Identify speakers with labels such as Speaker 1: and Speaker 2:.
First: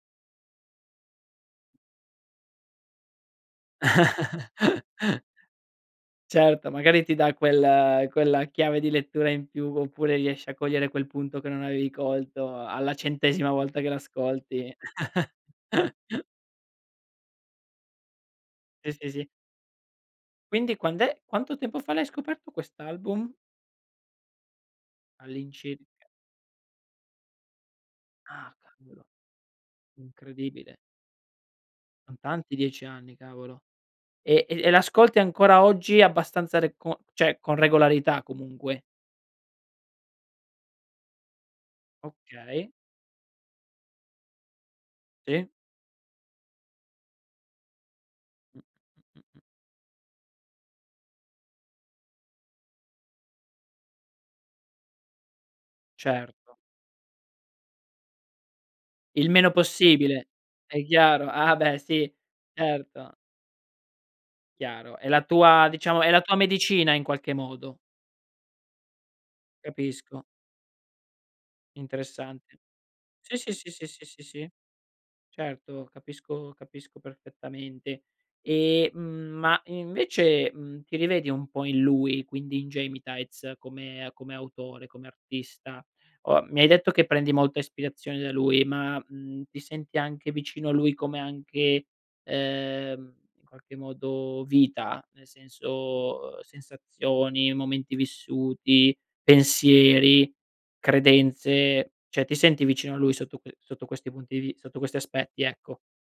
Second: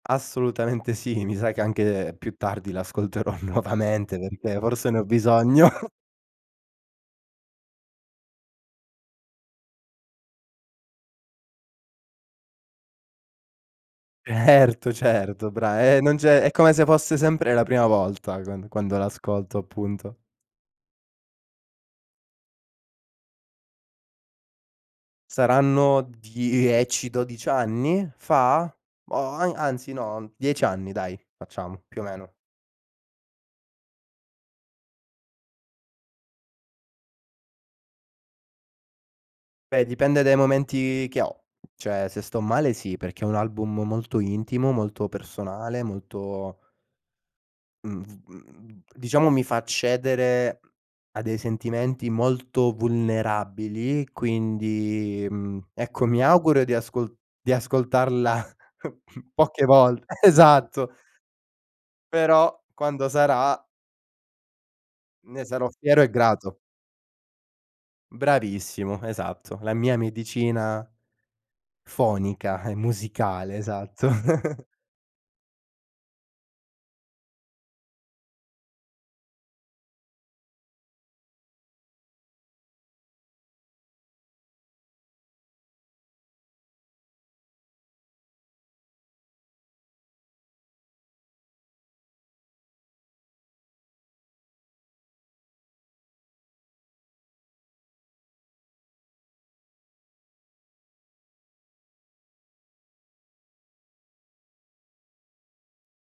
Speaker 1: Assolutamente sì, mi sa che anche più tardi l'ascolterò nuovamente perché forse ne ho bisogno.
Speaker 2: Certo, magari ti dà quel quella chiave di lettura in più, oppure riesci a cogliere quel punto che non avevi colto alla centesima volta che l'ascolti.
Speaker 1: Certo, certo, bra eh non c'è è come se fosse sempre la prima volta, quand
Speaker 2: Sì,
Speaker 1: quando
Speaker 2: sì, sì.
Speaker 1: l'ascolto, appunto.
Speaker 2: Quindi quand'è quanto tempo fa l'hai scoperto quest'album? All'incirca
Speaker 1: Saranno 10-12 anni
Speaker 2: Ah
Speaker 1: fa?
Speaker 2: cavolo.
Speaker 1: Oh ai anzi no, 10
Speaker 2: Incredibile.
Speaker 1: anni dai, facciamo, più o
Speaker 2: Son
Speaker 1: meno.
Speaker 2: tanti 10 anni, cavolo. E e e l'ascolti ancora oggi abbastanza re con cioè con regolarità comunque?
Speaker 1: Beh, dipende dai momenti che ho, cioè se sto
Speaker 2: Okay.
Speaker 1: male sì, perché è un album molto intimo, molto
Speaker 2: Sì.
Speaker 1: personale, molto Mhmm, v
Speaker 2: Mh.
Speaker 1: mhmm,
Speaker 2: Mh-mh
Speaker 1: diciamo
Speaker 2: mh.
Speaker 1: mi fa accedere a dei sentimenti molto vulnerabili, quindi, mhmm, ecco mi
Speaker 2: Certo.
Speaker 1: auguro di ascol di ascoltarla
Speaker 2: Il meno
Speaker 1: poche volt
Speaker 2: possibile, è
Speaker 1: esatto.
Speaker 2: chiaro, ah, beh sì,
Speaker 1: Però, quando
Speaker 2: certo.
Speaker 1: sarà
Speaker 2: Chiaro. È la
Speaker 1: ne
Speaker 2: tua,
Speaker 1: sarò fiero
Speaker 2: diciamo,
Speaker 1: e
Speaker 2: è la tua
Speaker 1: grato.
Speaker 2: medicina in qualche modo.
Speaker 1: Bravissimo, esatto. La mia
Speaker 2: Capisco.
Speaker 1: medicina
Speaker 2: Interessante.
Speaker 1: fonica e
Speaker 2: Sì, sì,
Speaker 1: musicale,
Speaker 2: sì, sì, sì,
Speaker 1: esatto.
Speaker 2: sì, sì. Certo, capisco capisco perfettamente. E, mhmm, ma invece, mhmm, ti rivedi un po' in lui, quindi in Gemitaiz, come come autore, come artista? O mi hai detto che prendi molta ispirazione da lui, ma, mhmm, ti senti anche vicino a lui come anche, ehm, in qualche modo vita? Nel senso, uhm, sensazioni, momenti vissuti, pensieri, credenze, cioè ti senti vicino a lui sotto que sotto questi punti di vi sotto questi aspetti, ecco?